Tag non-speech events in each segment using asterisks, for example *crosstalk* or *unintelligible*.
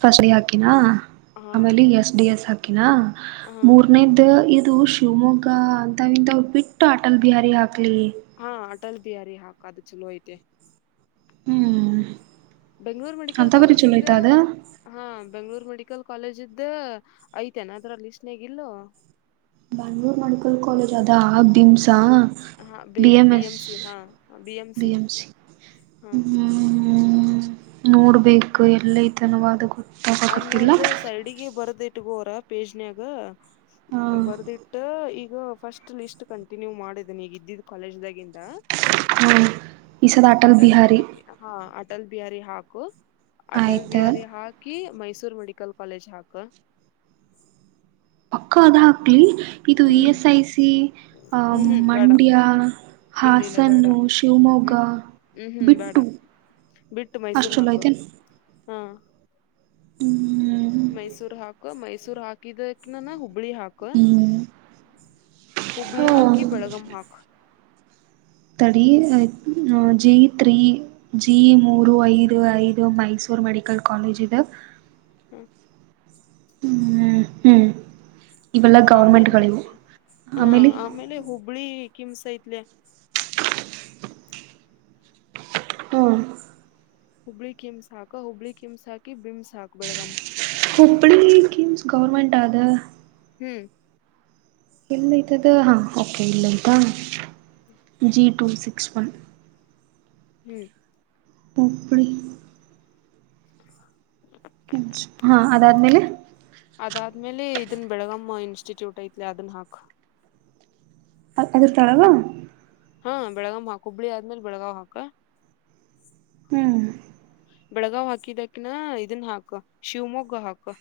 ಫಸಲಿ ಹಾಕಿನಾ. ಹಾ ಆಮೇಲೆ ಎಸ್ ಡಿ ಎಸ್ ಹಾಕಿನ ಹಾ ಮೂರ್ನೇದ್ ಅದು ಶಿವಮೊಗ್ಗ ಅಂತಾವ್ ಇಂತಾವ್ ಬಿಟ್ಟ್ ಅಟಲ್ ಬಿಹಾರಿ ಹಾಕ್ಲಿ ಹಾ ಅಟಲ್ ಬಿಹಾರಿ ಹಾಕ್ ಅದು ಚಲೋ ಐತೆ ಹ್ಮ್ ಬೆಂಗ್ಳೂರ್ ಮೆಡಿಕಲ್ ಅಂತ ಬರಿ ಕಾಲೇಜ ಚಲೋ ಇದ್ದ ಐತ ಅದ ಹಾ ಬೆಂಗ್ಳೂರ್ ಮೆಡಿಕ ಮೆಡಿಕಲ್ ಕಾಲೇಜ ಇದ್ದ ಐತೆನ್ ಅದರ ಲಿಸ್ಟನ್ಯಾಗ ಇಲ್ಲೋ ಬ್ಯಾಂಗ್ಳೂರ್ ಮೆಡಿಕಲ್ ಕಾಲೇಜ್ ಅದಾ BIMS B M S B A C ಹಾ ಹ್ಮ್ಮ ನೋಡ್ಬೇಕು ಎಲ್ಲಯ್ಯತನವ ಅದು ಗೊತ್ತ್ ಅನ್ನೊಂದು ಸೈಡಿಗೆ ಬರ್ದ ಇಟ್ಗೋರ ಪೇಜ್ನ್ಯಾಗ ಹಾ ಬರ್ದಿಟ್ಟ್ ಈ ಇದು ಫಸ್ಟ್ ಲಿಸ್ಟ್ ಕಂಟಿನ್ಯೂ ಮಾಡಿದನ್ ಈಗ ಇದ್ದಿದ್ದ್ ಕಾಲೇಜ್ದಾಗಿಂದ ಹ್ಮ ಈ ಸಲ ಅಟಲ್ ಬಿಹಾರಿ ಅಟಲ್ ಬಿಹಾರಿ ಹಾಕು ಅಟಲ್ ಆಯ್ತ ಬಿಹಾರಿ ಹಾಕ್ ಈ ಮೈಸೂರ್ ಮೆಡಿಕಲ್ ಕಾಲೇಜ್ ಹಾಕ ಪಕ್ಕ ಅದ ಹಾಕ್ಲಿ ಇದು E hmm S I C ಆ ಹ್ಮ್ ಬೇಡ ಮಂಡ್ಯ ಇಲ್ಲ ಇಲ್ಲ ಬೇಡ ಹಾಸನ್ನು ಶಿವಮೊಗ್ಗ ಬಿಟ್ಟು ಬಿಟ್ಟ್ ಅಷ್ಟು ಮೈಸೂರು ಚಲೋ ಹಾಕ್ ಐತೆೇನ್ ಹ್ಮ್ ಮೈಸೂರ್ ಹಾಕು ಮೈಸೂರ್ ಹಾಕಿದಕ್ನನ ಹು ಹುಬ್ಳಿ ಹಾಕ್ ಹ್ಮ್ ಹುಬ್ಳಿ ಹಾಕಿ ಬೆಳಗಂ ಹಾಕ್ ತಡಿ ಜಿ ತ್ರೀ ಜಿ ಮೂರು ಐದು ಐದು ಮೈಸೂರ್ ಮೆಡಿಕಲ್ ಕಾಲೇಜ್ ಇದೆ ಹ್ಮ ಹ್ಮ್ ಹ್ಮ್ ಇವೆಲ್ಲ ಆಮೇಲೆ ಗೌರ್ಮೆಂಟ್ಗಳಿವು ಹಾ ಆಮೇಲೆ ಹುಬ್ಳಿ ಕಿಮ್ಸ್ ಐತ್ಲೇ ಹುಬ್ಬಳಿ ಕಿಮ್ಸ್ ಹಾಕ ಹುಬ್ಳಿ ಕಿಮ್ಸ್ ಹಾಕಿ ಬಿಮ್ಸ್ ಹಾಕ ಬೆಳಗಾಮ್ ಹುಬ್ಳಿ ಕಿಮ್ಸ್ ಗೌರ್ಮೆಂಟ್ ಆ ಅದ್ ಹ್ಮ್ ಎಲ್ಲಯ್ಯತದ್ ಹಾ ಓಕೆ ಇಲ್ಲ್ಯಯ್ತಾ ಜಿ ಟು ಸಿಕ್ಸ್ ಒನ್ ಹ್ಮ್ ಹುಬ್ಳಿ ಹಾ ಅದಾದ್ಮೇಲೆ ಅದಾದ್ಮೇಲೆ ಇದನ್ ಬೆಳಗಮ್ಮ ಇನ್ಸ್ಟಿಟ್ಯೂಟ್ ಐತ್ಲಿ ಅದನ್ ಹಾಕ ಅದ ತಳವಾ ಹಾ ಬೆಳಗಾವ್ ಹಾಕ್ ಹುಬ್ಬಳಿ ಆದ್ಮೇಲ್ ಬೆಳಗಾವ್ ಹಾಕ ಹ್ಮ್ ಬೆಳಗಾವ್ ಹಾಕಿದಕನಾ ಇದನ್ ಹಾಕ ಶಿವಮೊಗ್ಗ ಹಾಕ ಹ್ಮ್ಮ್.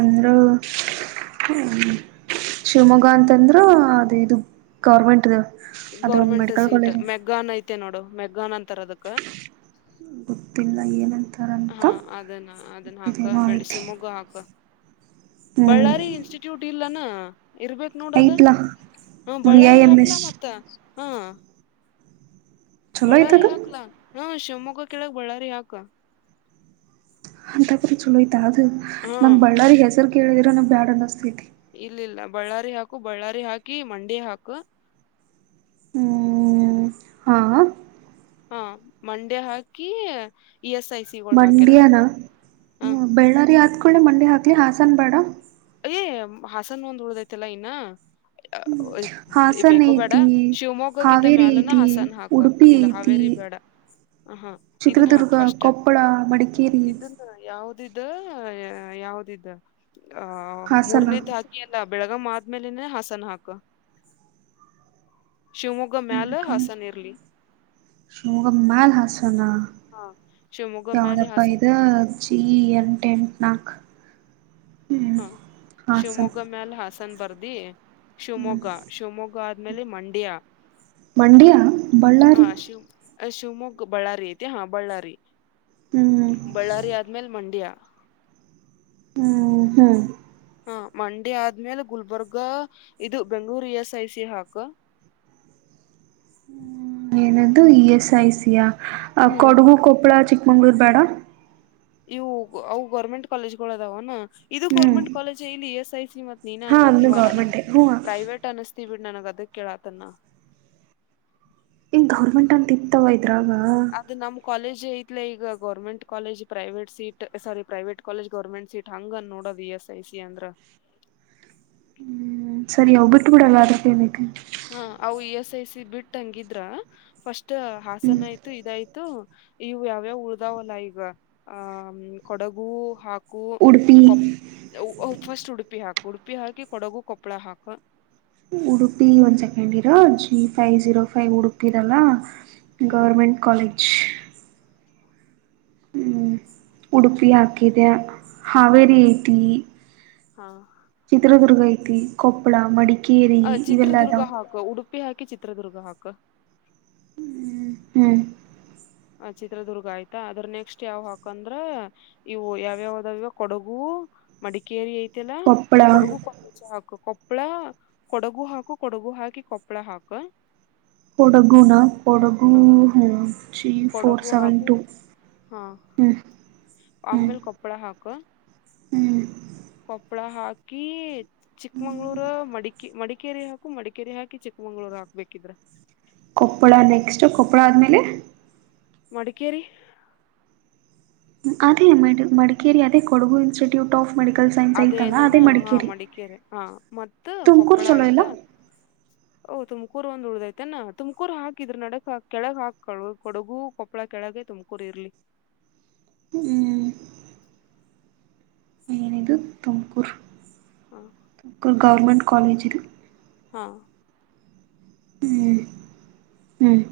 ಅಮರ ಹ್ಮ ಶಿವಮೊಗ್ಗ ಅಂತಂದ್ರ ಅದು ಇದು ಗೌರ್ಮೆಂಟ್ ಗೌರ್ಮೆಂಟ್ ಸೀಟ್ ಮೆಗ್ಗಾನ್ ಐತೆ ನೋಡು ಮೆಗ್ಗಾನ್ ಅಂತಾರ ಅದಕ್ಕ ತ್ತಿಲ್ಲ ಏನಂತ ಹಾ ಅದನ್ನ ಅದನ್ನ ಹಾಕ ಬೇಡ್ ಐತಿ ಶಿಮೊಗ್ಗ ಹಾಕ ಹ್ಮ್ ಬಳ್ಳಾರಿ ಇನ್ಸ್ಟಿಟ್ಯೂಟ್ ಇಲ್ಲನಾ ಇರ್ಬೇಕ ನೋಡದ ಐತ್ಲಾ ಹ ವಿ ಐ ಬಳ್ಳಾರಿ ಎಂ ಹಾಕ್ಲಾ ಎಸ್ ಮತ್ತ ಹಾ ಚಲೋ ಬಳ್ಳಾರಿ ಐತದು ಹಾಕ್ಲ ಹ ಶಿವಮೊಗ್ಗ ಕೆಳಗ್ ಬಳ್ಳಾರಿ ಹಾಕ ಅಂತಕ್ರ ಚಲೋಯ್ತಾ ಅದು ಹಾ ನಂಗೆ ಬಳ್ಳಾರಿ ಹೆಸರು ಕೇಳಿದ್ರಗೆ ಬ್ಯಾಡ್ ಅನ್ನಿಸ್ತೈತಿ ಇಲ್ಲ ಇಲ್ಲ ಬಳ್ಳಾರಿ ಹಾಕು ಬಳ್ಳಾರಿ ಹಾಕಿ ಮಂಡಿ ಹಾಕು ಹ್ಮ್ ಹಾ ಹಾ ಮಂಡೆ ಹಾಕಿ ಇ ಎಸ್ ಐ ಸಿ ಗಳು ಹಾಕೆರಡ ಮಂಡ್ಯನ ಹ ಬಳ್ಳಾರಿ ಹತ್ಕೊಳ್ಳಿ ಮಂಡಿ ಹಾಕ್ಲಿ ಹಾಸನ್ ಬೇಡ ಏ ಹಾಸನ್ ಒಂದ್ ಉಳ್ದೈತಲ್ಲಾ ಇನ್ನ ಹಾಸನ ಬೇಕೋ ಬೇಡ ಐತಿ ಶಿವಮೊಗ್ಗಕ್ಕಿಂತ ಹಾವೇರಿ ಮ್ಯಾಲನ ಐತಿ ಹಸನ ಹಾಕ ಉಡುಪಿ ಇಲ್ಲ ಐತಿ ಹಾವೇರಿ ಬೇಡ ಹ ಇದನ್ನ ಹಾಕ್ ಚಿತ್ರದುರ್ಗ ಫಸ್ಟ್ ಕೊಪ್ಪಳ ಮಡಿಕೇರಿ ಇದನ್ನ ಯಾವದ ಇ ಯಾವ್ದ ಇದ ಆ ಹಾಸನ ಮೂರನೇದ ಹಾಕಿ ಎಲ್ಲ ಬೆಳಗ ಆದ್ಮೇಲೆನೆ ಹಾಸನ್ ಹಾಕ ಶಿವಮೊಗ್ಗ ಮ್ಯಾಲ ಅಕ ಹಾಸನ್ ಇರ್ಲಿ ಶಗ ಮಲ್ ಹಾಸಣ ಹಾ ಶಿವಮೊಗ್ಗ ಮ್ಯಾಲೆ ಯಾವ್ದಪ್ಪ ಹಾಸನ್ ಇದ ಜಿ ಎರಡು ಟೆ ನಾಗ ಹ ಶಿವಮೊಗ್ಗ ಮ್ಯಾಲ ಹಾಸನ್ ಬರ್ದಿ ಹ್ಮ್ ಶಿವಮೊಗ್ಗ ಶಿವಮೊಗ್ಗ ಆದ್ಮೇಲೆ ಮಂಡ್ಯ ಮಂಡ್ಯ ಹಾ ಬಳ್ಳಾರಿ ಶ ಶಿವಮೊಗ್ಗ ಬಳ್ಳಾರಿ ಐತಿ ಹಾ ಬಳ್ಳಾರಿ ಹ್ಮ್ ಬಳ್ಳಾರಿ ಆದ್ಮೇಲ್ ಮಂಡ್ಯ ಹ್ಮ ಹ್ಮ ಹಾ ಮಂಡೆ ಆದ್ಮೇಲೆ ಗುಲ್ಬರ್ಗ ಇದು Bengaluru E S I C ಹಾಕ ಏನದು ಇ ಎಸ್ ಐ ಸಿಿಯ ಹ್ಮ್ ಕೊಡುಗು ಕೊಪ್ಪಳ ಚಿ ಮಂಗ್ಗಳೂರು ಬೇಡ ಇವು ಅವು ಗೌರ್ಮೆಂಟ್ ಕಾಲೇಜ್ಗಳು ಅದಾವಣ ಇದು ಹ್ಮ್ ಗೌರ್ಮೆಂಟ್ ಕಾಲೇಜ ಇಲ್ಲಿ ಎಸ್ ಐ ಮತ್ ನೀನೇ ಹಾ ಅದನ್ನು ಅನ್ನತ್ತವ ನನಗ್ ಗೌರ್ಮೆಂಟೇ ಹ್ಞೂ ಪ್ರೈವೇಟ್ ಅನ್ನತ ಬಿಟ್ಟ ನನಗ್ ಅದ ಕೇಳಾತನ್ನ ಇನ್ ಗೌರ್ಮೆಂಟ್ ಅಂತ ಇತ್ತವ ಇದ್ರಾಗ ಅದ್ ನಮ್ ಕಾಲೇಜ್ ಐ್ಲೆ ಈಗ government college private seat sorry private college government seat ಹಂಗ ನೋ ಎಸ್ ಐ ಸಿ ಅಂದ್ರ ಹ್ಮ್ ಸರಿ ಒಬ್್ಬಟ್ಟು ಬಿೂಡ ಎಲ್ಲತಕ್ಕೆ ಹ ಅವು ಇ ಎಸ್ ಐ ಸಿ ಬಿಟ್ಟ ಹಂಗಿದ್ರ ಫಸ್ಟ್ ಹಾಸನ ಆಯ್ತು ಇದಾಯ್ತು ಇವು ಯಾವ್ಯಾವ ಉಳ್ದಾವಲ್ಲ ಈಗ ಆ ಕೊಡಗು ಹಾಕ ಉಡುಪಿ ಫಸ್ಟ್ ಉಡುಪಿ ಹಾಕು ಉಡುಪಿ ಹಾಕಿ ಕೊಡಗು ಕೊಪ್ಪಳ ಹಾಕ ಉಡುಪಿ ಒಂದ್ ಸೆಕೆಂಡ್ ಇರೋ G five zero five Udupi ಇದಲ್ಲ ಹ್ಮ್ ಗೌರ್ಮೆಂಟ್ ಕಾಲೇಜ್ ಹ್ಮ್ ಉಡುಪಿ ಹಾಕಿದ ಹಾವೇರಿ ಹ್ಮ್ ಐತಿ ಹಾ ಚಿತ್ರದುರ್ಗ ಐತಿ ಕೊಪ್ಪಳ ಮಡಿ ಕೀರಿ ಇವೆಲ್ಲಾದಾ ಉಪ್ಪಿ ಹಾಕಿ ಚಿತ್ರದುರ್ಗ ಹಾಕ ಹ್ಮ್ ಆ ಚಿತ್ರದುರ್ಗ ಆಯ್ತಾ ಅದ್ರ ನೆಕ್ಸ್ಟ್ ಯಾವ ಹಾಕಂದ್ರ ಇವು ಯಾವ್ಯಾವ್ದಾವ ಕೊಡಗು ಮಡಿಕೇರಿ ಐತೆಲ್ಲ ಕೊಪ್ಪಳ ಕೊಡುಗು ಕೊಕ ಕೊಪ್ಪಳ ಕೊಡಗು ಹಾಕು ಕೊಡಗು ಹಾಕಿ ಕೊಪ್ಪಳ ಹಾಕ ಕೊಡಗುನಾ ಕೊಡಗು ಹ ತ್ರೀ ಫೋರ್ ಕೊಡಗು ಸೆವೆನ್ ಹಾಕು ಟು ಹ್ಞೂ ಆಮೇಲೆ ಕೊಪ್ಪಳ ಹಾಕ ಹ್ಮ್ ಕೊಪ್ಪಳ ಹಾಕ್ ಿ ಚಿಕ್ಮಂಗ್ಗಳೂರ ಮಡಿಕಿ ಮಡ ಮಡಿಕೇರೆ ಹಾಕು ಮಡಿಕೇರಿ ಹಾಕಿ ಚಿಕ್ಕಮಂಗಳರ್ ಹಾಕ್ಬೇಕಿದ್ರ ಕೊಪ್ಪಳ ನೆಕ್ಸ್ಟು ಕೊಪ್ಪಳ ಆದಮೇಲೆ ಮಡಿಕೇರಿ ಅದೇ ಮ ಮಡಿಕೇರಿ ಅದೇ ಕೊಡಗು ಇನ್ಸ್ಟಿಟ್ಯೂಟ್ ಫ್ ಅದೇ ನಾನ ಹಾ ಮಡಿಕೇರೆ ಹಾ ಮತ್ತ ತುಮಕೂರು ಕೊಪ್ಪಳ ಚಲೋ ಆಯ್ತ ಇಲ್ಲ ಓಹ ತುಮಕೂರು ಒಂದ್ ಉಳ್ದಯತನಾ ತಮಕೂರು ಹಾಕಿದ್ರ್ ನಡಕ್ ಕೆಳಗ್ ಹಾಕಳು ಕೊಡಗು ಕೊಪ್ಪಳ ಕೆಳಗ ಹಾಗೆ ತುಮಕೂರಿ ಇರ್ಲಿ ಹ್ಮ್ ಏನಿದು ಹ ತುಕೂರ್ ಗೌರ್ಮೆಂಟ್ ಕಾಲೇಜ್ ಇದು ಹಾ ಹ್ಮ್ ಹ್ಮ್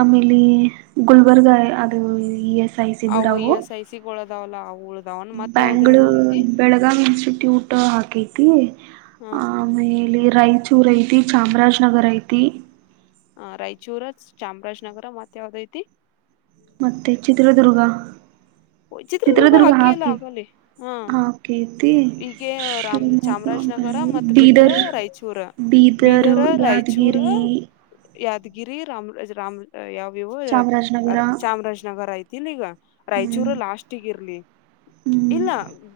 ಆಮೇಲಿ ಗುಲ್ಬರ್ಗಾ ಅದು ಐ ಸಿ ಅವ ಇ ಬಿಡವು ಎಸ್ ಐ ಸಿಗ್ ಉಳದಾವಲ್ಲಾ ಅವು ಉಳ್ದಾವನ್ ಮತ್ ಯಾವ್ದ ಯಾವ್ದ್ ಉಳತಿ ಟ್ಟಿ ಊಟ ಹಾಕೈತಿ ಹಾ ಆ ಆಮೇಲೆ ರಾಯಚೂರುಐತಿ ಚಾಮರಾಜ್ನಗರಐ ಹ ರಾಯಚೂರು ಚಾಮರಾಜನಗರ ಮತ್ತ ಯಾವ್ದತಿ ಮತ್ತೆ ಚಿತ್ರದುರ್ಗ ಚಿತ್ರದುರ್ಗ ಹಾಕಿ ಎಲ್ಲ ಹಾಕೆ ಆಗಲ್ಲಿ ಹಾ ಹಾಕಐತಿ ಈಗೆ ರಾಮ್ ಚಾಮರಾಜನಗರ ಮತ್ ಬಿಟ್ರ ಬೀದರ್ ರಾಯಚೂರ ಬೀದರ್ ಬೀದರ ರಾಯಚೂರ ಯಾದಗಿರಿ ಯಾದಗಿರಿ ರಾಮರಾಜ ರ ಯಾವ ಚಾಮರಾಜನಗರ ಚಾಮರಾಜನಗರ ಐತಿ ಈಗ ರ ಚೂರ ಹ್ಮ್ ಲಾಸ್ಗ ಇರ್ಲಿ ಹ್ಮ್ ಇಲ್ಲ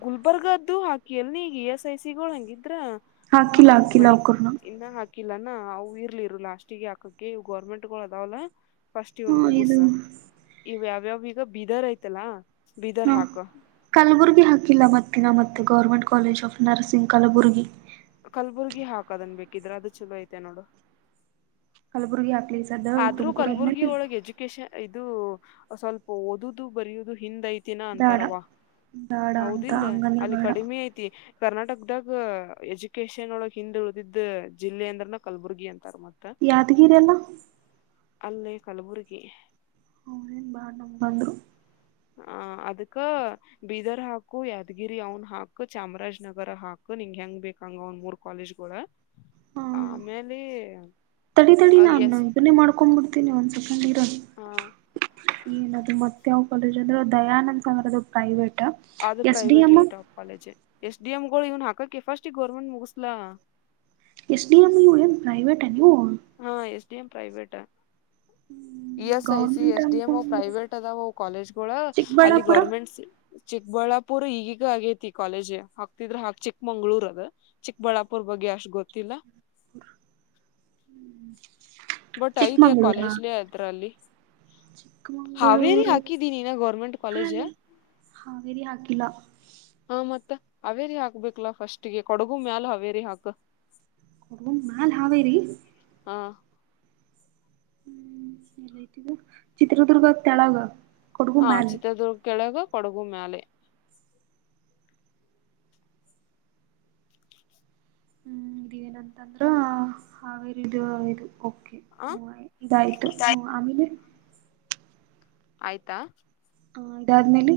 ಗುಲ್ಬರ್ಗ ಇದು ಹಾಕಿ ಅಲ್ಲ ನೀ ಈಗ ಇ ಎಸ್ ಐ ಸಿಗಳು ಹಂಗಿದ್ರ ಹಾಕಿಲ್ಲ ಹಾಕಿಲ್ಲ ಅವಕೂರ್ಣ ಹಾಕಿಲ್ಲನಾ ಅವು ಇರ್ಲಿ ಇರು ಲಾಸ್ಟಿಗೆ ಆಕಕ್ಕೆ ಗರ್ಮೆಂಟ್ ಗಳು ಅದಾವಲ್ಲ ಫಸ್ಟ್ ಹಾ ಇವ್ನ್ ಮುಗುಸ ಇದು ಇವ ಯಾವ್ಯಾವೀಗ ಬೀದರ್ ಐ್ತಲ್ಲಾ ಹಾ ಕಲ್ಬುರ್ಗಿ ಹಾಕಿಲ್ಲ ಮತ್ತಿನ ಮತ್ತ government college of nursing Kalaburagi Kalaburagi ಹಾಕದನ್ ಬೇಕಿದ್ರೆ ಅದು ಚಲೋ ಐತೆ ನೋಡು ಕಲ್ಬುರ್ಗಿ ಆಗ್ತ ಆದ್ರೂ ಕಲಬುರ್ಗಿ ಒಳಗ್ ಎಜುಕೇಶನ್ ಐತಿ ಸ್ವಲ್ಪ ಓದದು ಬರಯುವುದು ಹಿಂದ್ಯ್ತ ದಿನ ಬೇಡ ಅಂತಾರವಾ ಬೇಡ ಅಂತ ಹೌದಿಲ್ಲ ಹಂಗಂದ್ರೆ ಅಲ್ಲಿ ಬೇಡ ಕಡಿಮೆ ಐತಿ ಕರ್ನಾಟಕದಾಗ ಎಜುಕೇಶನ್ ಒಳಗ್ ಹಿಂದ್ ಉಳ್ದಿದ್ದ ಜಿಲ್ಲೆ ಅಂದ್ರನ ಕಲಬುರ್ಗಿ ಅಂತ ಯಾದಗಿರಿ ಎಲ್ಲ ಅಲ್ಲೇ ಕಲಬುರ್ಗಿ ಹನೇನ್ ಬಾಳ್ ನಮ ಬಂದ್ರು ಹ ಅದಕ್ಕ ಬೀದರ್ ಹಾಕು ಯಾದಗಿರಿ ಅವನ್ ಹಾಕು ಚಾಮರಾಜನಗರ ಹಾಕು ನಿಂಗ ಹೆಂಗ್ ಬೇಕಂಗ ಒಂದ್ ಮೂರ್ ಕಾಲೇಜುಗಳ ಹಾ ತಡಿ ತಡಿ ನು ಎಸ್ ಇದನ್ನೇ ಮಾಡ್ಕೊಂಡ್ಬಿಡ್ತೀನಿ ಒಂದ್ ಸೆಕೆಂಡ್ ಇರು ಹ ಏನದು ಮತ್ತೆ ಯಾವ್ ಕಾಲೇಜ್ ಅಂದ್ರೆ ದಯಾನಂದ್ ಸಂಗರ್ ಅದು ಪ್ರೈವೇಟ್ ಅದು S D private M late of college ಎಷ್ಟು ಡಿ ಎಮ್ ಗಳು ಇವನ್ ಹಾಕಕೆಫಾಸ್ಟಿ ಗೋರ್ಮೆಂಟ್ ಮುಗಿಸಸ್ಲ S D M U A private ಅನು ಹಾ ಎಸ್ ಡಿ ಎಂ ಪ್ರೈವಟಾ E S I C government S D M ಅನ್ಕೊಂಡ್ರೆ ಪ್ರೈವೇಟ್ ಅದಾವ ಕಾಲೇಜ್ಗಳ ಅಲ್ಲಿ ಚಿಕ್ಕಬಳ್ಳಾಪುರ ಗೌರ್ಮೆಂಟ್ ಸಿ ಚಿಕ್ಬಳ್ಳಾಪುರ್ ಈಗೀಗ ಆಗೇತಿ ಕಾಲೇಜ್ ಹಾಕ್ತಿದ್ರ ಚಿಕ್ಕಮಂಗ್ಳೂರ್ ಅದ ಚಿಕ್ಕಬಳ್ಳಾಪುರ್ ಬಗ್ಗೆ ಅಷ್ಟು ಗೊತ್ತಿಲ್ಲ ಹ ಬಟ್ ಐತಿ ಚಿಕ್ಕಮಂಗ್ಳೂರಾ ಕಾಲೇಜ್ಲೆ ಅದ್ರಲ್ಲಿ ಹಾವೇರಿ ಚಿಕ್ಕಮಂಗಳೂರು ಹಾಕಿದೀನಿಿನ ಗೌರ್ಮೆಂಟ್ ಕಾಲೇಜ ಹಾಲೆ ಹಾವೇರಿ ಹಾಕಿಲ್ಲಾ ಹ ಮತ್ತ ಹಾವೇರಿ ಹಾಕ್ಬೇಕಲಾ ಫಸ್ಟ್ ಗೆ ಕೊಡಗು ಮ್ಯಾಲ ಹಾವೇರಿ ಹಾಕ್ ಹ ನಲ್ ಹಾವೇರಿ ಹಾ ಹ್ಮ್ ಎಲ್ಐಟಿದು ಚಿತ್ರದುರ್ಗ ತೆಳಗ ಕೊಡಗು ಹ ಮ್ಯಾಲ ಚಿತ್ರದುರ್ಗ ಕೆಳಗ ಕೊಡಗು ಮ್ಯಾಲೆ ಹ್ಮ್ ಇದ ಏನಂತಂದ್ರ ಹಾಗೇ ಇದು ಇದು ಆ ಹ ಇದಾಯತು ಹ್ಮ ಆಮೇಲೆ ಆಯ್ತಾ ಹ ಇದಾದ್ಮೇಲೆ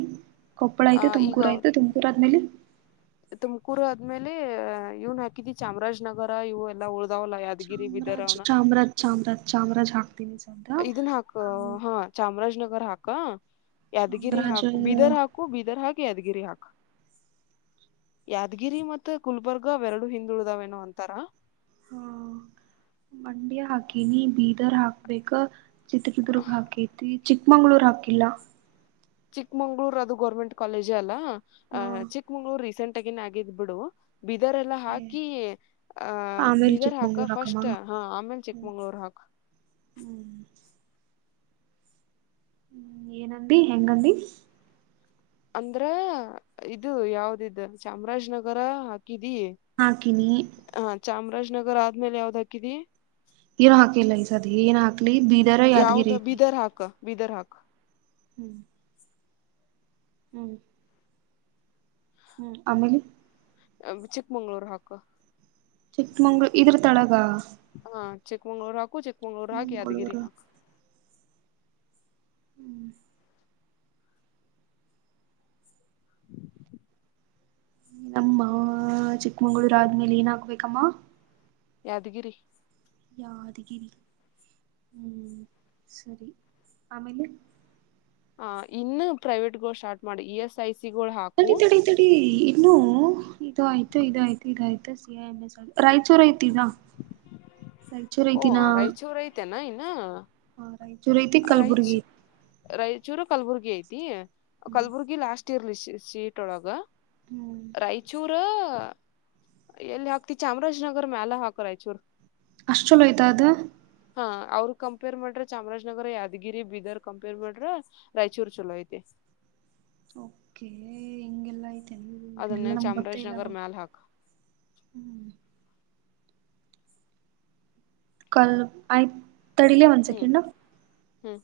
ಕೊಪ್ಪಳ ಆ ಆಯ್ತು ತುಮಕೂರು ಆಯ್ತು ತುಮಕೂರು ಆದ್ಮೇಲೆ ತುಮಕೂರ್ ಆದ್ಮೇಲೆ ಅಹ ಇವ್ನ್ ಹಾಕಿದಿ ಚಾಮರಾಜನಗರ ಇವು ಎಲ್ಲಾ ಉಳ ಚಾಮರಾಜ ಚಾಮರಾಜ ಚಾಮರಾಜ ಚಾಮರಾಜ ಹಾಕ್ತೀನ ಇದನ್ ಹಾಕ ಹಾ ಚಾಮರಾಜನಗರ್ ಹಾಕ ಯಾದಗಿರಿ ಚಾಮರಾಜ ಹಾಕ ಬೀದರ್ ಹಾಕು ಬೀದರ್ ಹಾಕ್ ಯಾದ್ಗಿರಿ ಹಾಕು ಯಾದಗಿರಿ ಮತ್ತು ಗುಲ್ಬರ್ಗಾ ಎರಡು ಹಿಂದುಳಿದವೇನು ಅಂತರ ಹಾ ಮಂಡಿ ಹಾಕಿನಿ ಬೀದರ್ ಹಾಕ್ಬೇಕ ಚಿತ್ರದುರ್ಗ ಹಾಕೈತಿ ಚಿಕ್ಕಮಂಗ್ಳೂರ್ ಹಾಕಿಲ್ಲ ಚಿಕ್ಮಂಗ್ಳೂರ್ ಅದು ಗೌರ್ಮೆಂಟ್ ಕಾಲೇಜೆ ಅಲ್ಲ ಅ ಹಾ ಚಿಕ್ಕಮಂಗ್ಳೂರ್ ರೀಸೆಂಟ್ ಒಟ್ಟಗನ್ ಆಗಿದ್ ಬಿಡು ಬೀದರ್ ಎಲ್ಲ ಹಾಕಿ ಆಹ ಆಮೇಲೆ ಬೀದರ್ ಹಾಕ ಚಿಕ್ಕಮಂಗ್ಳೂರ್ ಹಾಕಮ್ಮ ಫಸ್ಟ್ ಹ ಆಮೇಲೆ ಚಿಕ್ಕಮಂಗಳೂರು ಹಾಕ ಹ್ಮ್ ಹ್ಮ್ ಏನಂದ ಹೆಂಗಂದಿ ಅಂದ್ರ ಇದು ಯಾವ್ದಿದ ಚಾಮರಾಜನಗರ ಹಾಕಿದಿ ಹಾಕಿನಿ ಹ ಚಾಮರಾಜನಗರ ಆದ್ಮೇಲೆ ಯಾವ್ದ್ ಹಾಕಿದಿ ಏನ್ ಹಾಕಿಲ್ಲ ಈ ಸದ ಏನ್ ಹಾಕ್ಲಿ ಬೀದರ ಯಾದ್ಗಿರಿ ತಿ ವಿದರ್ಹಾಗ ಹ್ಮ್ ಹ್ಮ್ ಹ್ಮ್ ಆಮೇಲೆ ಚಿಕ್ಕಮಂಗ್ಳೂರು ಹಾಕ ಚಿಕ್ಕಮಂಗ್ಳೂರು ಇದ್ರ ತಳಗ ಚೆಕ್ಮಂಗ್ಳೂರು ಹಾಕು ಚೆಕ್ಮಂಗ್ಳೂರು ಹಾಕಕ್ ಯಾದಗಿರಿ ಮಂಗಳೂರು ಹಾಕ್ ಹ್ಮ್ ನಮ್ಮ ಚಿಕ್ಕಮಂಗಗಳೂರ್ ಆದ್ಮೇಲೆ ಏನ್ ಹಾಕ್ಬೇಕಮ್ಮ ಯಾದಗಿರಿ ಯಾದಗಿರಿ ಹ್ಮ್ ಸರಿ ಆಮೇಲೆ ಹ ಇನ್ನು ಪ್ರೈವೇಟ್ಗೋ ಸ್ಟಾರ್ಟ್ ಮಾಡಿ ಇ ಎಸ್ ಐ ಸಿ ಅಡೆತಡೆ ತಡೆ ಇನ್ನು ಇದು ಆಯ್ತು ಇದ ಆಯ್ತು ಇದಯ್ತು ಸಿ ಎ ಎ ರಾಯಚೂರು ಐತಿನಾ ಹ *unintelligible* ಓ ರಾಯಚೂರು ಆಯಿತೇನ ಇನ್ನ ಹ ರಾಯಚೂರ್ ಐತಿ ಕಲ್ಬುರ್ಗಿ ರಾಯಚೂರು ರಾಯಚೂರು ಕಲಬುರ್ಗಿ ಐತಿ ಹ್ಮ್ ಕಲ್ಬುರ್ಗಿ ಲಾಸ್ಟ್ ಇರ್ಲಿ ಸೀಟ್ ಒಳಗ ಹ್ಮ್ ರಾಯಚೂರು ಎಲ್ಲಿ ಹಾಕ್ತಿ ಚಾಮರಾಜನಗರ ಮ್ಯಾಲ ಹಾಕು ರಾಯಚೂರ್ ಅಷ್ಟ ಚಲೋಆಯ್ತಾ ಅದು ಹಾ ಅವ್ರ ಕಂಪೇರ್ ಮಾಡ್ರೆ ಚಾಮರಾಜನಗರ ಯಾದಗಿರಿ ಬೀದರ್ ಕಂಪೇರ್ ಮಾಡ್ರ ರಾಯಚೂರ್ ಚಲೋ ಐತಿ ಹ *inaudible* ಓಕೆ ಹೆಂಗೆಲ್ಲಾ *unintelligible* ಇ ಎಲ್ಲ ಅದನ್ನ ನಮ್ಮ್ಗ ಗೊತ್ತೇ ಇಲ್ಲ ಚಾಮರಾಜನಗರ್ ನೋಡು ಮ್ಯಾಲ ಹಾಕ್ ಹ್ಮ್ ಕಲ್ ಆಯ್ ತಡಿಲ ಒನ್ ಹ್ಮ್ ಸೆಕೆಂಡ್ ಹ್ಮ್